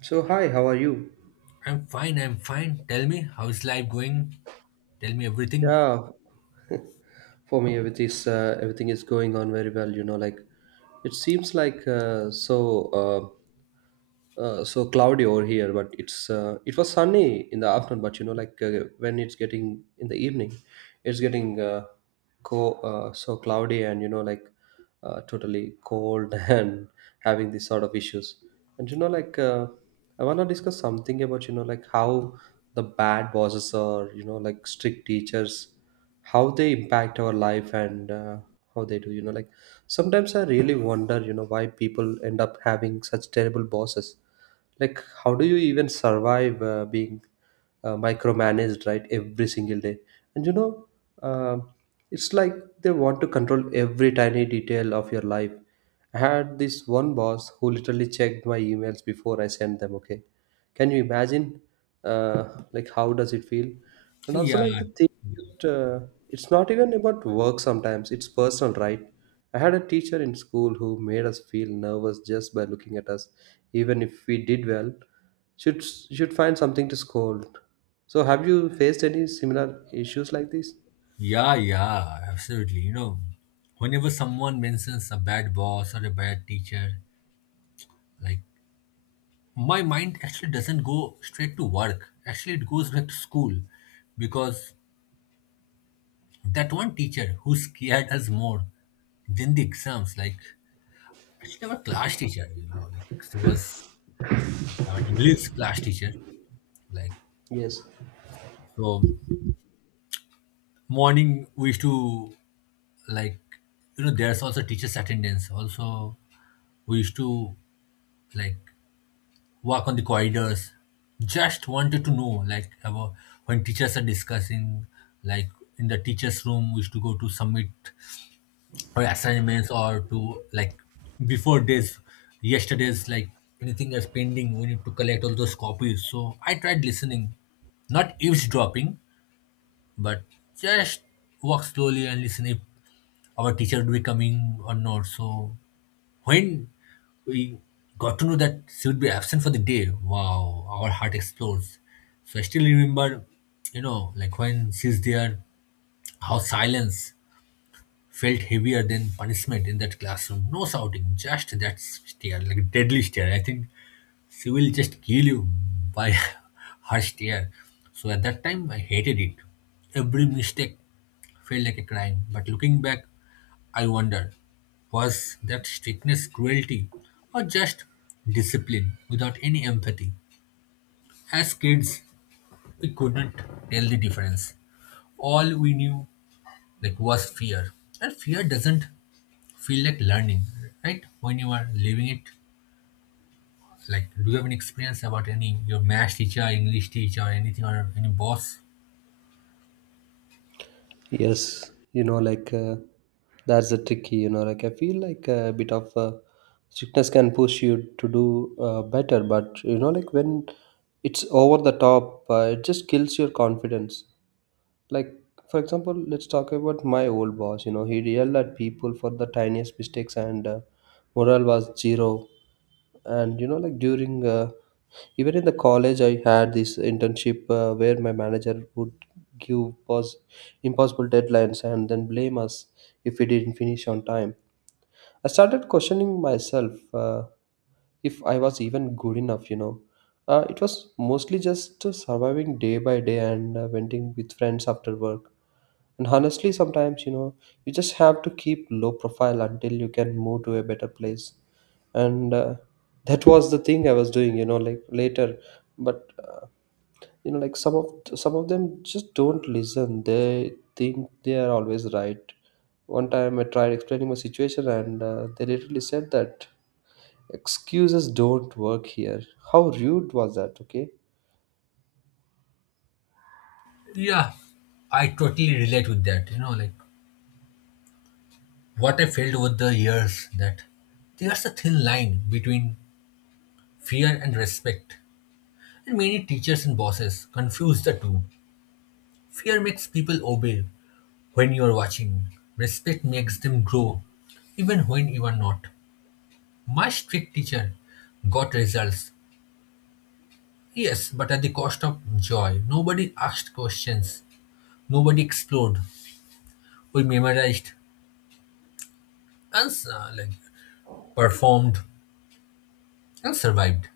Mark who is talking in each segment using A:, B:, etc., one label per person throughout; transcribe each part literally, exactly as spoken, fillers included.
A: So hi, how are you?
B: I'm fine, I'm fine. Tell me, how's life going? Tell me everything.
A: Yeah, for me everything is uh, everything is going on very well. You know, like it seems like uh, so. Uh, Uh, so cloudy over here, but it's uh, it was sunny in the afternoon. But you know, like uh, when it's getting in the evening, it's getting uh, co uh, so cloudy and you know like uh, totally cold and having these sort of issues. And you know, like uh, I wanna discuss something about you know like how the bad bosses or you know like strict teachers, how they impact our life and uh, how they do. You know, like Sometimes I really wonder, you know, why people end up having such terrible bosses. Like, how do you even survive uh, being uh, micromanaged, right, every single day? And you know, uh, it's like they want to control every tiny detail of your life. I had this one boss who literally checked my emails before I sent them. Okay, can you imagine? Uh, like, how does it feel? And also,
B: Yeah,
A: like the thing, that, uh, it's not even about work. Sometimes it's personal, right? I had a teacher in school who made us feel nervous just by looking at us, even if we did well. Should should find something to scold. So, have you faced any similar issues like this?
B: yeah, yeah, absolutely. You know, whenever someone mentions a bad boss or a bad teacher, like my mind actually doesn't go straight to work. Actually, it goes back to school because that one teacher who scared us more than the exams, like actually our class teacher, you know, like she was our English class teacher. Like,
A: Yes,
B: so morning we used to, like, you know, there's also teachers attendance also. We used to, like, walk on the corridors, just wanted to know, like, about when teachers are discussing, like in the teachers room. We used to go to submit our assignments or to, like, before days, yesterday's, like, anything that's pending, we need to collect all those copies. So I tried listening, not eavesdropping, but just walk slowly and listen if our teacher would be coming or not. So when we got to know that she would be absent for the day, wow, our heart explodes. So I still remember, you know, like when she's there, how silence felt heavier than punishment in that classroom. No shouting, just that stare, like a deadly stare. I think she will just kill you by her stare. So at that time, I hated it. Every mistake felt like a crime. But looking back, I wonder, was that strictness cruelty or just discipline without any empathy? As kids, we couldn't tell the difference. All we knew, like, was fear. And fear doesn't feel like learning, right? When you are living it, like, do you have any experience about any your math teacher, English teacher, anything or any boss?
A: yes. You know, like uh, that's the tricky. You know, like I feel like a bit of uh, strictness can push you to do uh, better, but you know, like when it's over the top, uh, it just kills your confidence. Like, for example, let's talk about my old boss. You know, he yelled at people for the tiniest mistakes, and uh, morale was zero. And you know like during uh, even in the college, I had this internship uh, where my manager would give pos- impossible deadlines and then blame us if we didn't finish on time. I started questioning myself, uh, if I was even good enough. You know uh, it was mostly just uh, surviving day by day and uh, venting with friends after work. And honestly, sometimes, you know, you just have to keep low profile until you can move to a better place. And uh, That was the thing I was doing, you know, like later. But uh, you know, like some of some of them just don't listen. They think they are always right. One time I tried explaining my situation, and uh, they literally said that excuses don't work here. How rude was that? Okay.
B: Yeah, I totally relate with that. You know, like what I felt over the years that there's a thin line between fear and respect, and many teachers and bosses confuse the two. Fear makes people obey when you are watching. Respect makes them grow, even when you are not. My strict teacher got results, yes, but at the cost of joy. Nobody asked questions. Nobody explored. We memorized and uh, like performed and survived.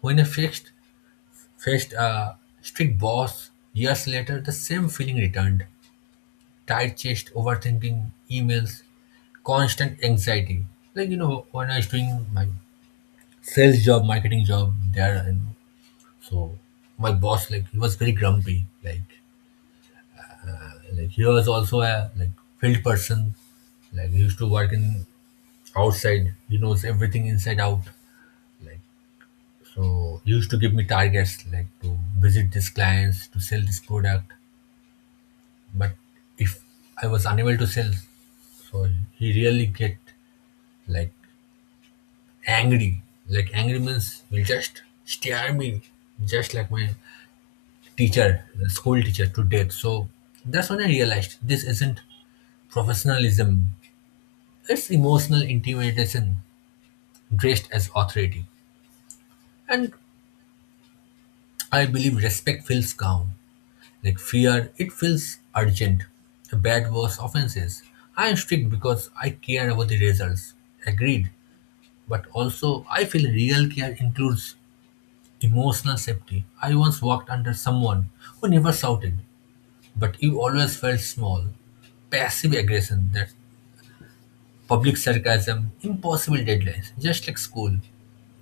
B: When I faced faced a strict boss years later, the same feeling returned: tight chest, overthinking, emails, constant anxiety. Like, you know, when I was doing my sales job, marketing job there, and so my boss, like, he was very grumpy. Like like he was also a, like, field person. Like, he used to work in outside. He knows everything inside out, like. So he used to give me targets, like to visit these clients, to sell this product. But if I was unable to sell, so he really get, like, angry. Like, angry means will just stare me just like my teacher, the school teacher, to death. So that's when I realized this isn't professionalism. It's emotional intimidation dressed as authority. And I believe respect feels calm. Like fear, it feels urgent. Bad was offenses. I am strict because I care about the results. Agreed. But also, I feel real care includes emotional safety. I once walked under someone who never shouted, but you always felt small. Passive aggression, that public sarcasm, impossible deadlines, just like school.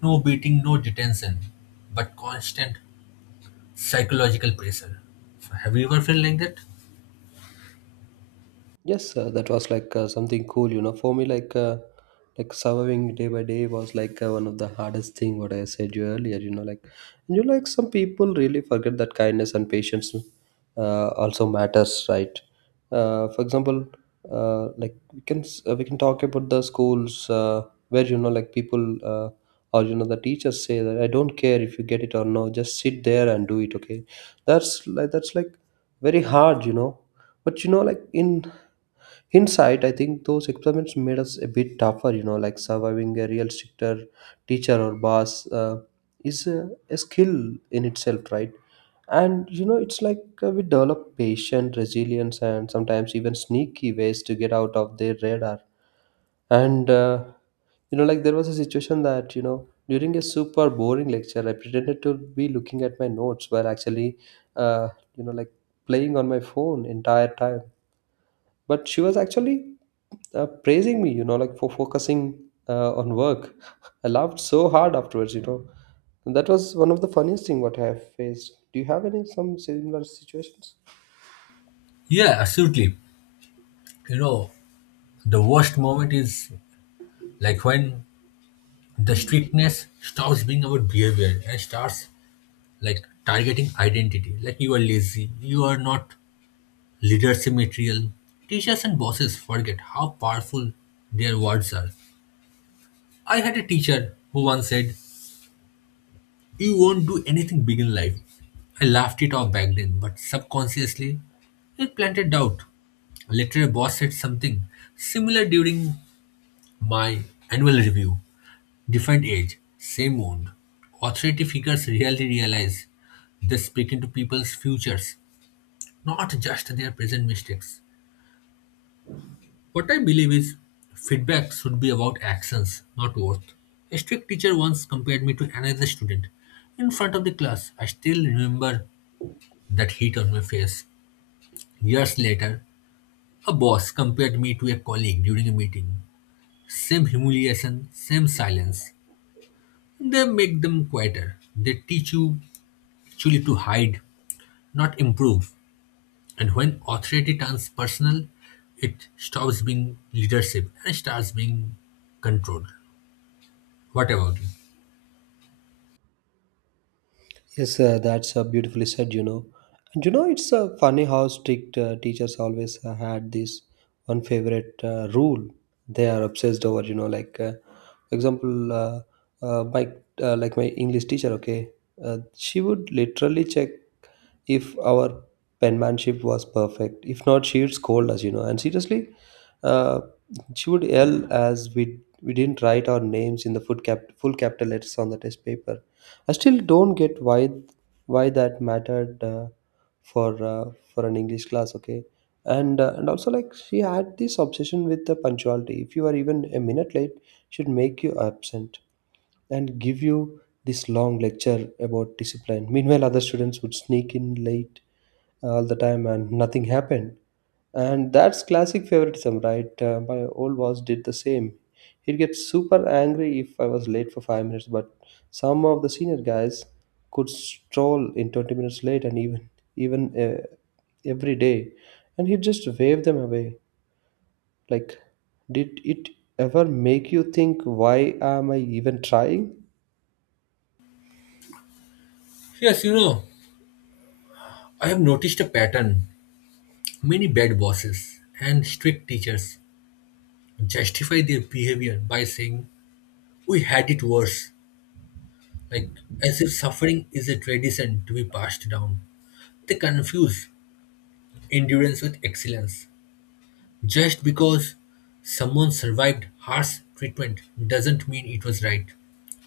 B: No beating, no detention, but constant psychological pressure. Have you ever felt like that?
A: Yes, uh, that was like uh, something cool, you know. For me, like uh, like surviving day by day was like uh, one of the hardest thing. What I said you earlier, you know, like and you like some people really forget that kindness and patience uh, also matters, right? Uh, for example, uh, like we can s- uh, we can talk about the schools uh, where you know like people uh, or you know the teachers say that I don't care if you get it or no, just sit there and do it. Okay, that's like that's like very hard, you know but you know like in inside, I think those experiments made us a bit tougher, you know, like surviving a real stricter teacher or boss uh, is a, a skill in itself, right? And, you know, it's like uh, we develop patience, resilience, and sometimes even sneaky ways to get out of their radar. And, uh, you know, like there was a situation that, you know, during a super boring lecture, I pretended to be looking at my notes while actually, uh, you know, like playing on my phone entire time, but she was actually uh, praising me, you know, like for focusing uh, on work. I laughed so hard afterwards, you know, and that was one of the funniest thing what I have faced. Do you have any some similar situations?
B: Yeah, absolutely. You know, the worst moment is, like, when the strictness stops being about behavior and starts, like, targeting identity. Like, you are lazy, you are not leadership material. Teachers and bosses forget how powerful their words are. I had a teacher who once said, "You won't do anything big in life." I laughed it off back then, but subconsciously, it planted doubt. Later, a boss said something similar during my annual review. Different age, same wound. Authority figures rarely realize they're speaking to people's futures, not just their present mistakes. What I believe is feedback should be about actions, not worth. A strict teacher once compared me to another student. In front of the class, I still remember that heat on my face. Years later, a boss compared me to a colleague during a meeting. Same humiliation, same silence. They make them quieter. They teach you actually to hide, not improve. And when authority turns personal, it stops being leadership and starts being control. What about you?
A: Yes, uh, that's uh, beautifully said, you know. And you know, it's uh, funny how strict uh, teachers always uh, had this one favorite uh, rule they are obsessed over, you know like uh, for example, uh, uh, my uh, like my English teacher, okay. Uh, she would literally check if our penmanship was perfect. If not, she would scold us, you know. And seriously, uh, she would yell as we we didn't write our names in the full cap full capital letters on the test paper. I still don't get why why that mattered uh, for uh, for an English class. Okay, and uh, and also like she had this obsession with the punctuality. If you are even a minute late, she'd make you absent and give you this long lecture about discipline. Meanwhile, other students would sneak in late uh, all the time and nothing happened. And that's classic favoritism, right? Uh, my old boss did the same. He'd get super angry if I was late for five minutes, but some of the senior guys could stroll in twenty minutes late and even even uh, every day, and he'd just wave them away like. Did it ever make you think, why am I even trying?
B: Yes, you know, I have noticed a pattern. Many bad bosses and strict teachers justify their behavior by saying, "We had it worse," like as if suffering is a tradition to be passed down. They confuse endurance with excellence. Just because someone survived harsh treatment doesn't mean it was right.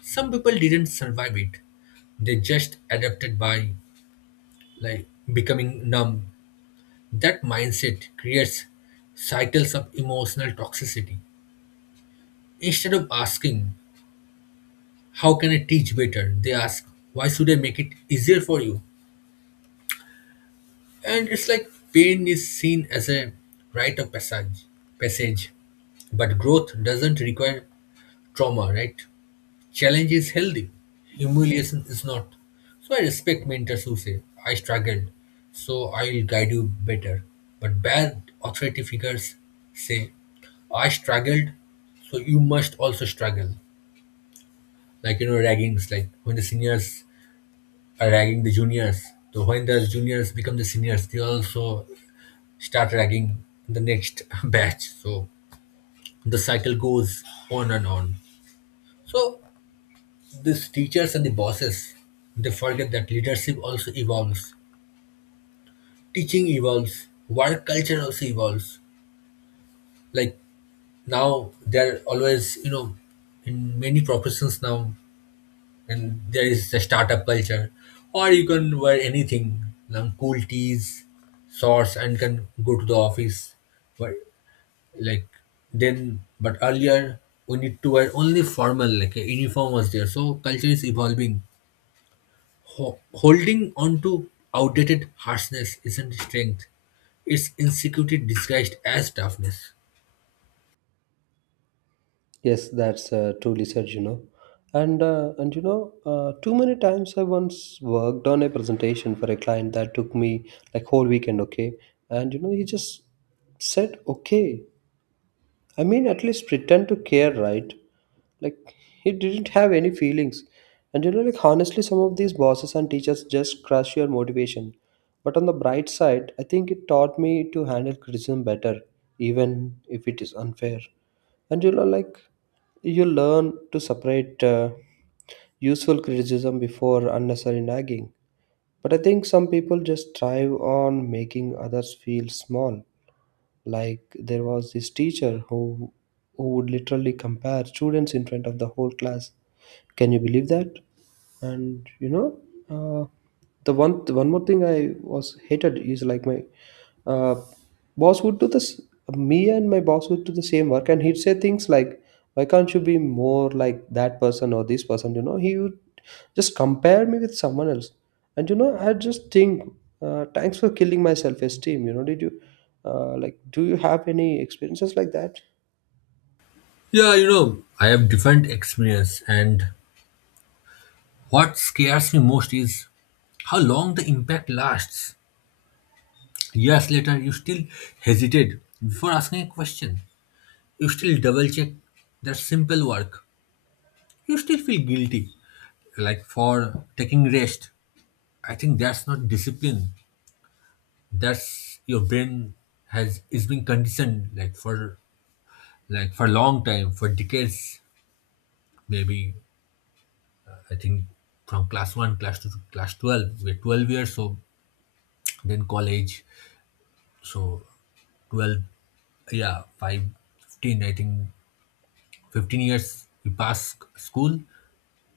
B: Some people didn't survive it. They just adapted by, like, becoming numb. That mindset creates cycles of emotional toxicity. Instead of asking, "How can I teach better?" they ask, "Why should I make it easier for you?" And it's like pain is seen as a rite of passage passage. But growth doesn't require trauma, right? Challenge is healthy, humiliation is not. So I respect mentors who say, "I struggled, so I will guide you better." But bad authority figures say, "I struggled, so you must also struggle." Like, you know, raggings, like when the seniors are ragging the juniors. So when the juniors become the seniors, they also start ragging the next batch. So the cycle goes on and on. So these teachers and the bosses, they forget that leadership also evolves. Teaching evolves. Work culture also evolves. Like, now, there are always, you know, in many professions now, and there is the startup culture, or you can wear anything, like cool tees, shorts, and can go to the office. But, like, then, but earlier we need to wear only formal, like a uniform was there. So culture is evolving. Ho- holding on to outdated harshness isn't strength, it's insecurity disguised as toughness.
A: Yes, that's uh, truly said, you know. And, uh, and you know, uh, too many times. I once worked on a presentation for a client that took me like whole weekend, okay? And, you know, he just said, okay. I mean, at least pretend to care, right? Like, he didn't have any feelings. And you know, like, honestly, some of these bosses and teachers just crush your motivation. But on the bright side, I think it taught me to handle criticism better, even if it is unfair. And you know, like, you learn to separate uh, useful criticism before unnecessary nagging. But I think some people just thrive on making others feel small. Like, there was this teacher who who would literally compare students in front of the whole class. Can you believe that? And you know uh, the one the one more thing I was hated is like my uh, boss would do this. Me and my boss would do the same work and he'd say things like, why can't you be more like that person or this person? You know, he would just compare me with someone else. And you know, I just think, uh, thanks for killing my self-esteem, you know. Did you uh, like do you have any experiences like that?
B: Yeah, you know, I have different experience, and what scares me most is how long the impact lasts. Years later, you still hesitate before asking a question. You still double check that simple work. You still feel guilty, like for taking rest. I think that's not discipline. That's your brain has is being conditioned, like for, like for a long time, for decades, maybe. I think from class one, class two, to class twelve, we're twelve years, so then college, so twelve, yeah, five, fifteen. I think fifteen years we pass school,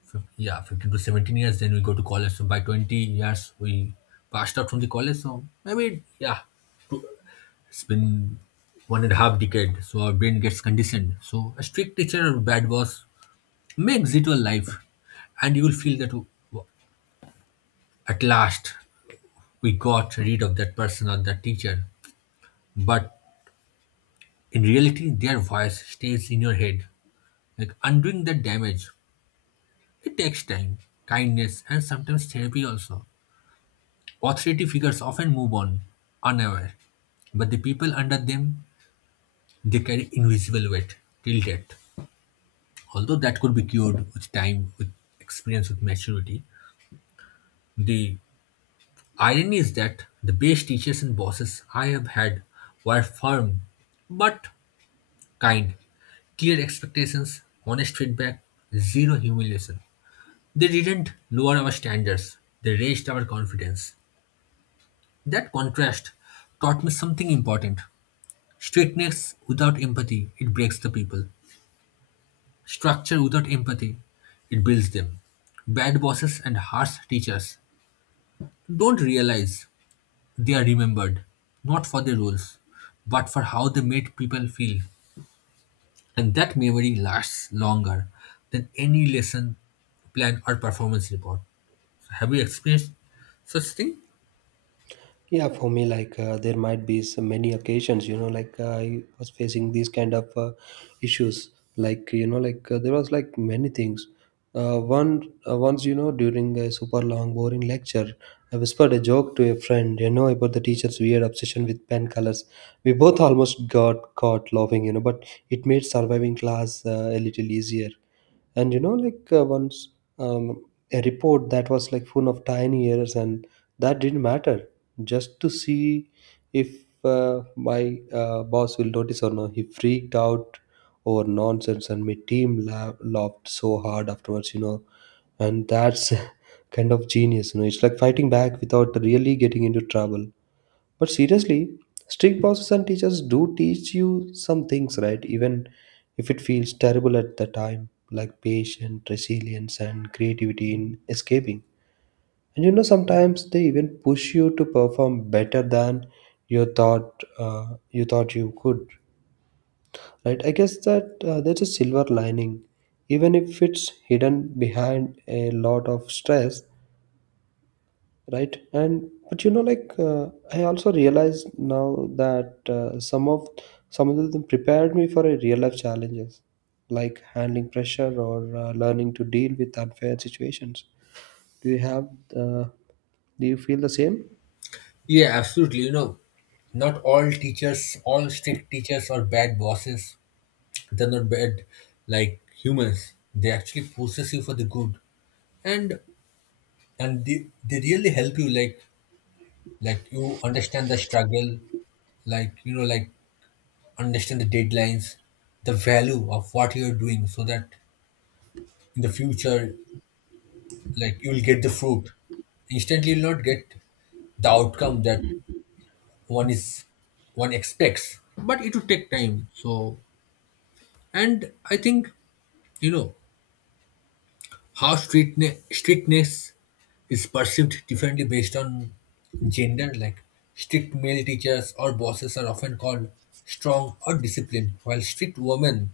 B: fif- yeah, fifteen to seventeen years, then we go to college. So by twenty years we passed out from the college. So maybe, yeah, it's been one and a half decade, so our brain gets conditioned. So a strict teacher or bad boss may exit your life, and you will feel that, at last, we got rid of that person or that teacher. But in reality, their voice stays in your head. Like, undoing that damage, it takes time, kindness, and sometimes therapy also. Authority figures often move on, unaware. But the people under them, they carry invisible weight till death. Although that could be cured with time, with experience, with maturity, the irony is that the best teachers and bosses I have had were firm but kind. Clear expectations, honest feedback, zero humiliation. They didn't lower our standards, they raised our confidence. That contrast taught me something important. Strictness without empathy, it breaks the people. Structure without empathy, it builds them. Bad bosses and harsh teachers don't realize they are remembered, not for their roles, but for how they made people feel. And that memory lasts longer than any lesson plan or performance report. So have you experienced such thing?
A: Yeah, for me, like uh, there might be so many occasions, you know, like uh, I was facing these kind of uh, issues. Like you know, like uh, there was like many things. Uh, one uh, Once, you know, during a super long, boring lecture, I whispered a joke to a friend, you know, about the teacher's weird obsession with pen colors. We both almost got caught laughing, you know, but it made surviving class uh, a little easier. And you know like uh, once, um, a report that was like full of tiny errors and that didn't matter, just to see if uh, my uh, boss will notice or not. He freaked out over nonsense and my team la- laughed so hard afterwards, you know. And that's kind of genius, you know. It's like fighting back without really getting into trouble. But seriously, strict bosses and teachers do teach you some things, right? Even if it feels terrible at the time, like patience, resilience, and creativity in escaping. And you know, sometimes they even push you to perform better than you thought uh, you thought you could, right? I guess that uh, there's a silver lining, even if it's hidden behind a lot of stress. Right. And but you know like uh, I also realized now that uh, some of some of them prepared me for a real life challenges, like handling pressure or uh, learning to deal with unfair situations. Do you have uh, do you feel the same?
B: Yeah, absolutely. You know, not all teachers, all strict teachers or bad bosses. They're not bad, like, humans. They actually possess you for the good. And and they, they really help you, like like you understand the struggle, like, you know, like understand the deadlines, the value of what you're doing, so that in the future, like, you'll get the fruit. Instantly, you'll not get the outcome that one is one expects, but it will take time. So and I think, you know, how strictness, strictness is perceived differently based on gender. Like, strict male teachers or bosses are often called strong or disciplined, while strict women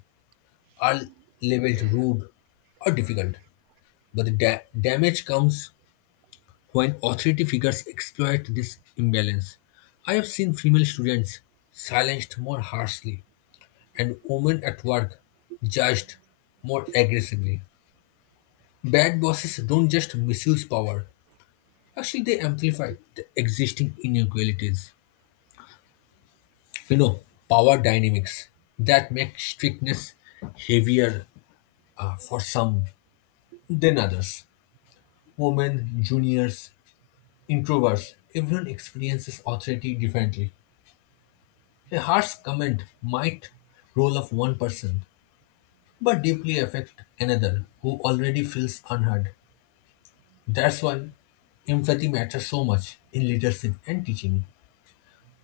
B: are labeled rude or difficult. But the da- damage comes when authority figures exploit this imbalance. I have seen female students silenced more harshly and women at work judged more aggressively. Bad bosses don't just misuse power, actually, they amplify the existing inequalities. You know, power dynamics that make strictness heavier uh, for some than others. Women, juniors, introverts, everyone experiences authority differently. A harsh comment might roll off one person, but deeply affect another who already feels unheard. That's why empathy matters so much in leadership and teaching.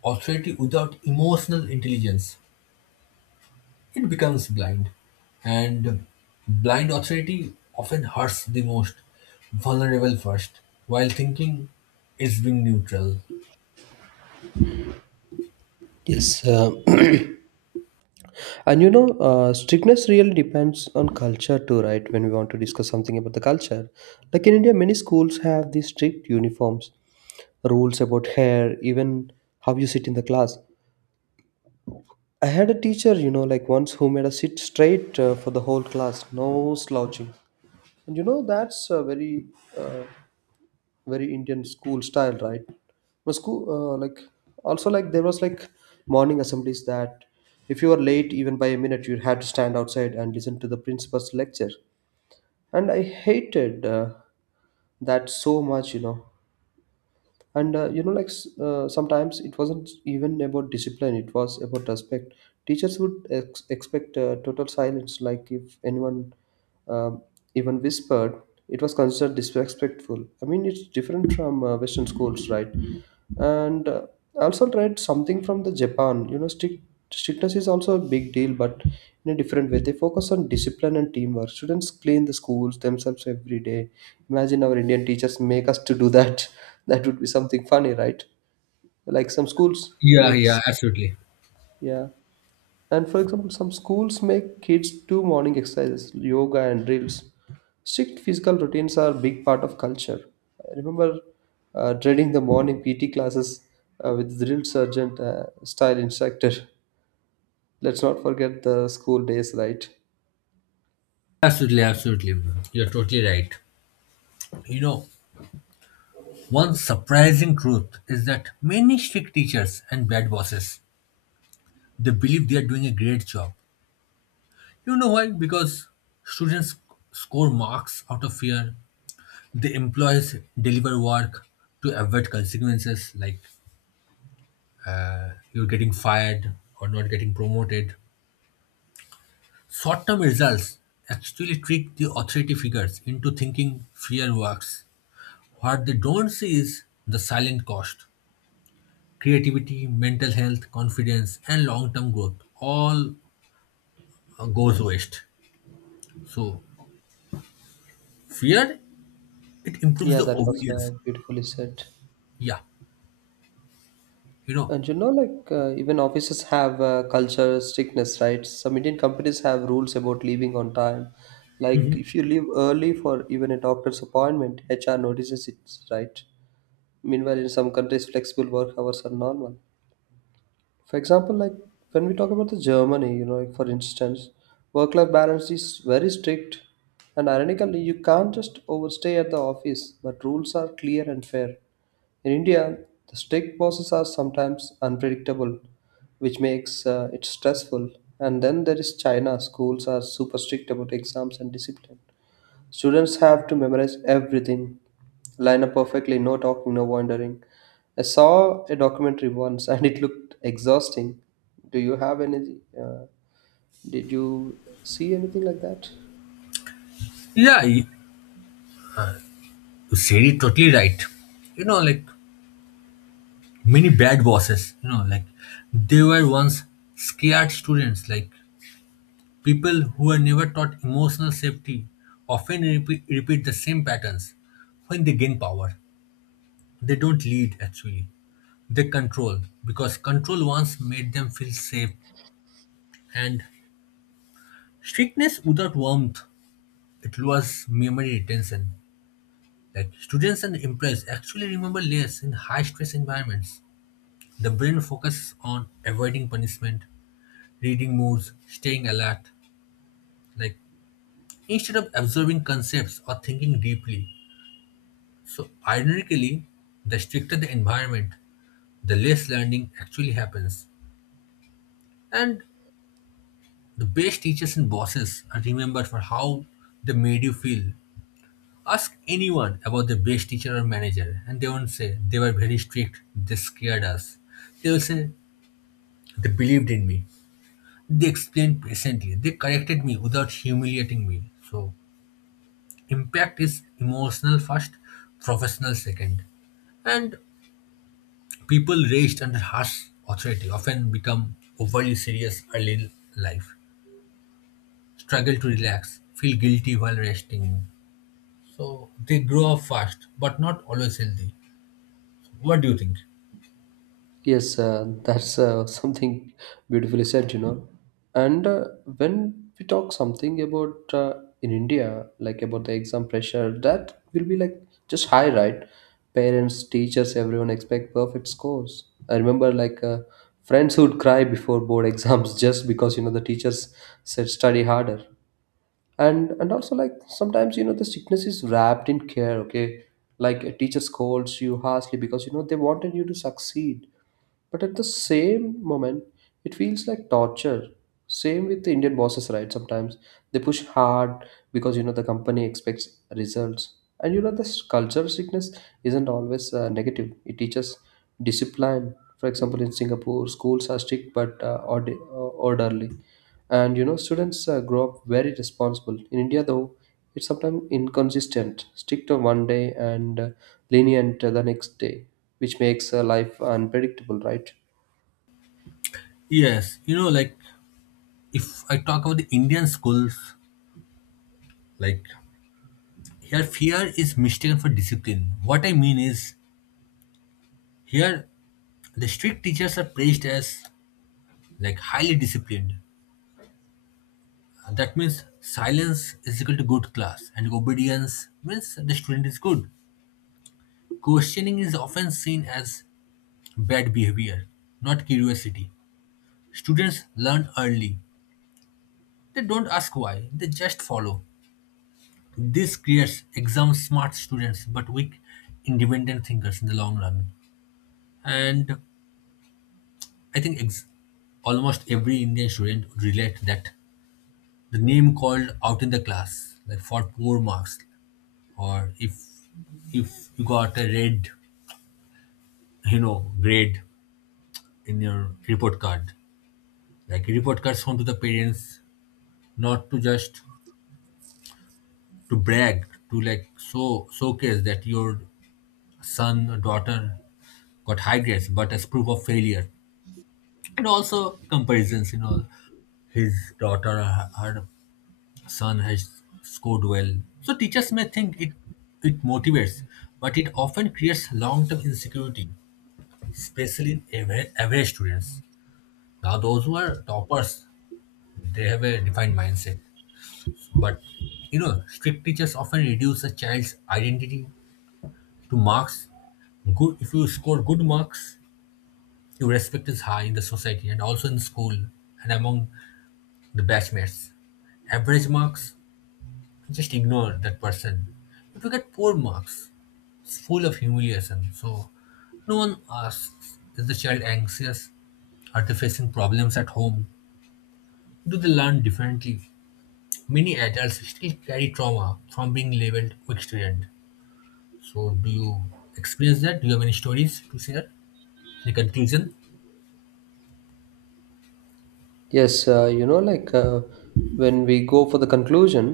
B: Authority without emotional intelligence, it becomes blind. And blind authority often hurts the most, vulnerable first, while thinking it's being neutral.
A: Yes, uh, and you know, uh, strictness really depends on culture too, right? When we want to discuss something about the culture, like in India, many schools have these strict uniforms, rules about hair, even how you sit in the class. I had a teacher, you know, like once who made us sit straight uh, for the whole class, no slouching. And you know, that's a very, uh, very Indian school style, right? My school, uh, like, also like there was like morning assemblies that if you were late even by a minute, you had to stand outside and listen to the principal's lecture. And I hated uh, that so much, you know. And uh, you know like s- uh, sometimes it wasn't even about discipline, it was about respect. Teachers would ex- expect uh, total silence. Like if anyone um even whispered, it was considered disrespectful. I mean, it's different from uh, Western schools, right? And uh, I also tried something from the Japan. You know, strict, strictness is also a big deal, but in a different way. They focus on discipline and teamwork. Students clean the schools themselves every day. Imagine our Indian teachers make us to do that. That would be something funny, right? Like some schools
B: Yeah,
A: makes,
B: yeah, absolutely.
A: yeah. And for example, some schools make kids do morning exercises, yoga, and drills. Strict physical routines are a big part of culture. I remember uh, dreading the morning P T classes uh, with drill sergeant uh, style instructor. Let's not forget the school days, right?
B: Absolutely, absolutely. You're totally right. You know, one surprising truth is that many strict teachers and bad bosses, they believe they are doing a great job. You know why? Because students score marks out of fear. The employees deliver work to avoid consequences like you're getting fired or not getting promoted. Short-term results actually trick the authority figures into thinking fear works. What they don't see is the silent cost: creativity, mental health, confidence, and long-term growth all uh, goes waste. So fear, it improves
A: Yeah,
B: the
A: that was
B: obedience.
A: uh, beautifully said.
B: Yeah, you know.
A: And you know, like uh, even offices have uh, culture strictness, right? Some Indian companies have rules about leaving on time.
B: Mhm.
A: Like if you leave early for even a doctor's appointment, H R notices it, right? Meanwhile, in some countries, flexible work hours are normal. For example, like when we talk about the Germany, you know, like for instance, work-life balance is very strict, and ironically, you can't just overstay at the office, but rules are clear and fair. In India, the strict bosses are sometimes unpredictable, which makes uh, it stressful. And then there is China, schools are super strict about exams and discipline. Students have to memorize everything, line up perfectly, no talking, no wandering. I saw a documentary once and it looked exhausting. Do you have any? Uh, did you see anything like that?
B: Yeah, you you said it totally right. You know, like, many bad bosses, you know, like, they were once scared students. Like people who were never taught emotional safety often repeat, repeat the same patterns when they gain power. They don't lead actually. They control because control once made them feel safe, and strictness without warmth, it lowers memory retention. Like students and employees actually remember less in high stress environments. The brain focuses on avoiding punishment, reading moods, staying alert, like, instead of absorbing concepts or thinking deeply. So ironically, the stricter the environment, the less learning actually happens. And the best teachers and bosses are remembered for how they made you feel. Ask anyone about the best teacher or manager, and they won't say they were very strict, they scared us. They will say they believed in me. They explained patiently. They corrected me without humiliating me. So, impact is emotional first, professional second. And people raised under harsh authority often become overly serious early in life, struggle to relax, feel guilty while resting. So they grow up fast, but not always healthy. What do you think?
A: Yes, uh, that's uh, something beautifully said, you know. And uh, when we talk something about uh, in India, like about the exam pressure, that will be like just high, right? Parents, teachers, everyone expect perfect scores. I remember like uh, friends who'd cry before board exams just because you know the teachers said study harder. And and also like sometimes you know the sickness is wrapped in care. Okay, like a teacher scolds you harshly because you know they wanted you to succeed, but at the same moment, it feels like torture. Same with the Indian bosses, right? Sometimes they push hard because you know the company expects results, and you know this culture sickness isn't always uh, negative. It teaches discipline. For example, in Singapore, schools are strict but uh, ord- uh, orderly, and you know students uh, grow up very responsible. In India, though, it's sometimes inconsistent, strict on one day and uh, lenient uh, the next day, which makes uh, life unpredictable, right?
B: Yes, you know, like, if I talk about the Indian schools, like, here fear is mistaken for discipline. What I mean is, here the strict teachers are praised as like highly disciplined. That means silence is equal to good class and obedience means the student is good. Questioning is often seen as bad behavior, not curiosity. Students learn early. They don't ask why, they just follow. This creates exam smart students but weak independent thinkers in the long run. And I think ex- almost every Indian student would relate that the name called out in the class, like for poor marks, or if if you got a red, you know, grade in your report card, like report cards home to the parents, not to just to brag, to like so showcase that your son or daughter got high grades, but as proof of failure. And also comparisons, you know, his daughter or her her son has scored well. So teachers may think it it motivates, but it often creates long-term insecurity, especially in average, average students. Now those who are toppers, they have a defined mindset. But you know, strict teachers often reduce a child's identity to marks. Good, if you score good marks your respect is high in the society and also in school and among the batchmates. Average marks, just ignore that person. If you get poor marks, it's full of humiliation. So no one asks, is the child anxious? Are they facing problems at home? Do they learn differently? Many adults still carry trauma from being labeled weak student. So do you experience that? Do you have any stories to share? Any conclusion?
A: Yes, uh, you know like uh, when we go for the conclusion,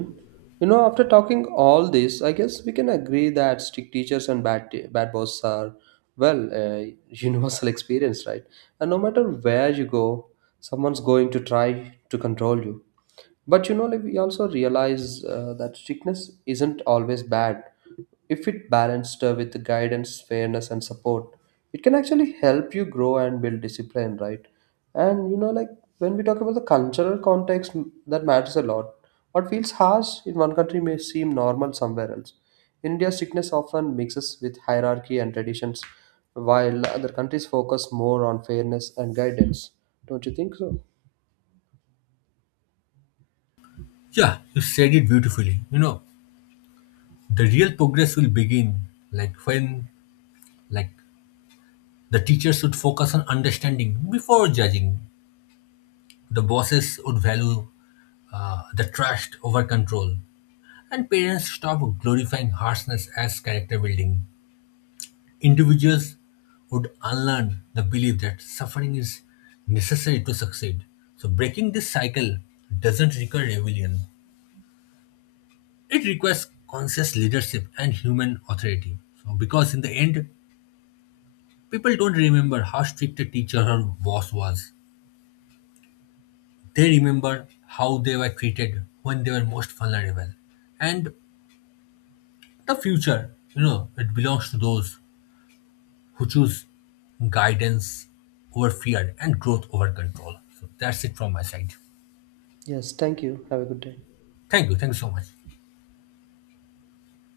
A: you know, after talking all this I guess we can agree that strict teachers and bad t- bad boss are, well, uh, universal experience, right? And no matter where you go, someone's going to try to control you. But you know, like, we also realize uh, that strictness isn't always bad. If it balanced uh, with guidance, fairness, and support, it can actually help you grow and build discipline, right? And you know, like when we talk about the cultural context, m- that matters a lot. What feels harsh in one country may seem normal somewhere else. India's strictness often mixes with hierarchy and traditions, while other countries focus more on fairness and guidance. Don't you think so?
B: Yeah, you said it beautifully. You know, the real progress will begin like when, like, the teacher should focus on understanding before judging. The bosses would value uh, the trust over control, and parents stop glorifying harshness as character building. Individuals would unlearn the belief that suffering is necessary to succeed. So, breaking this cycle doesn't require rebellion, it requires conscious leadership and human authority. So, because in the end, people don't remember how strict a teacher or boss was, they remember how they were treated when they were most vulnerable. And the future, you know, it belongs to those who choose guidance over fear and growth over control. So that's it from my side.
A: Yes, thank you. Have a good day.
B: Thank you. Thank you so much.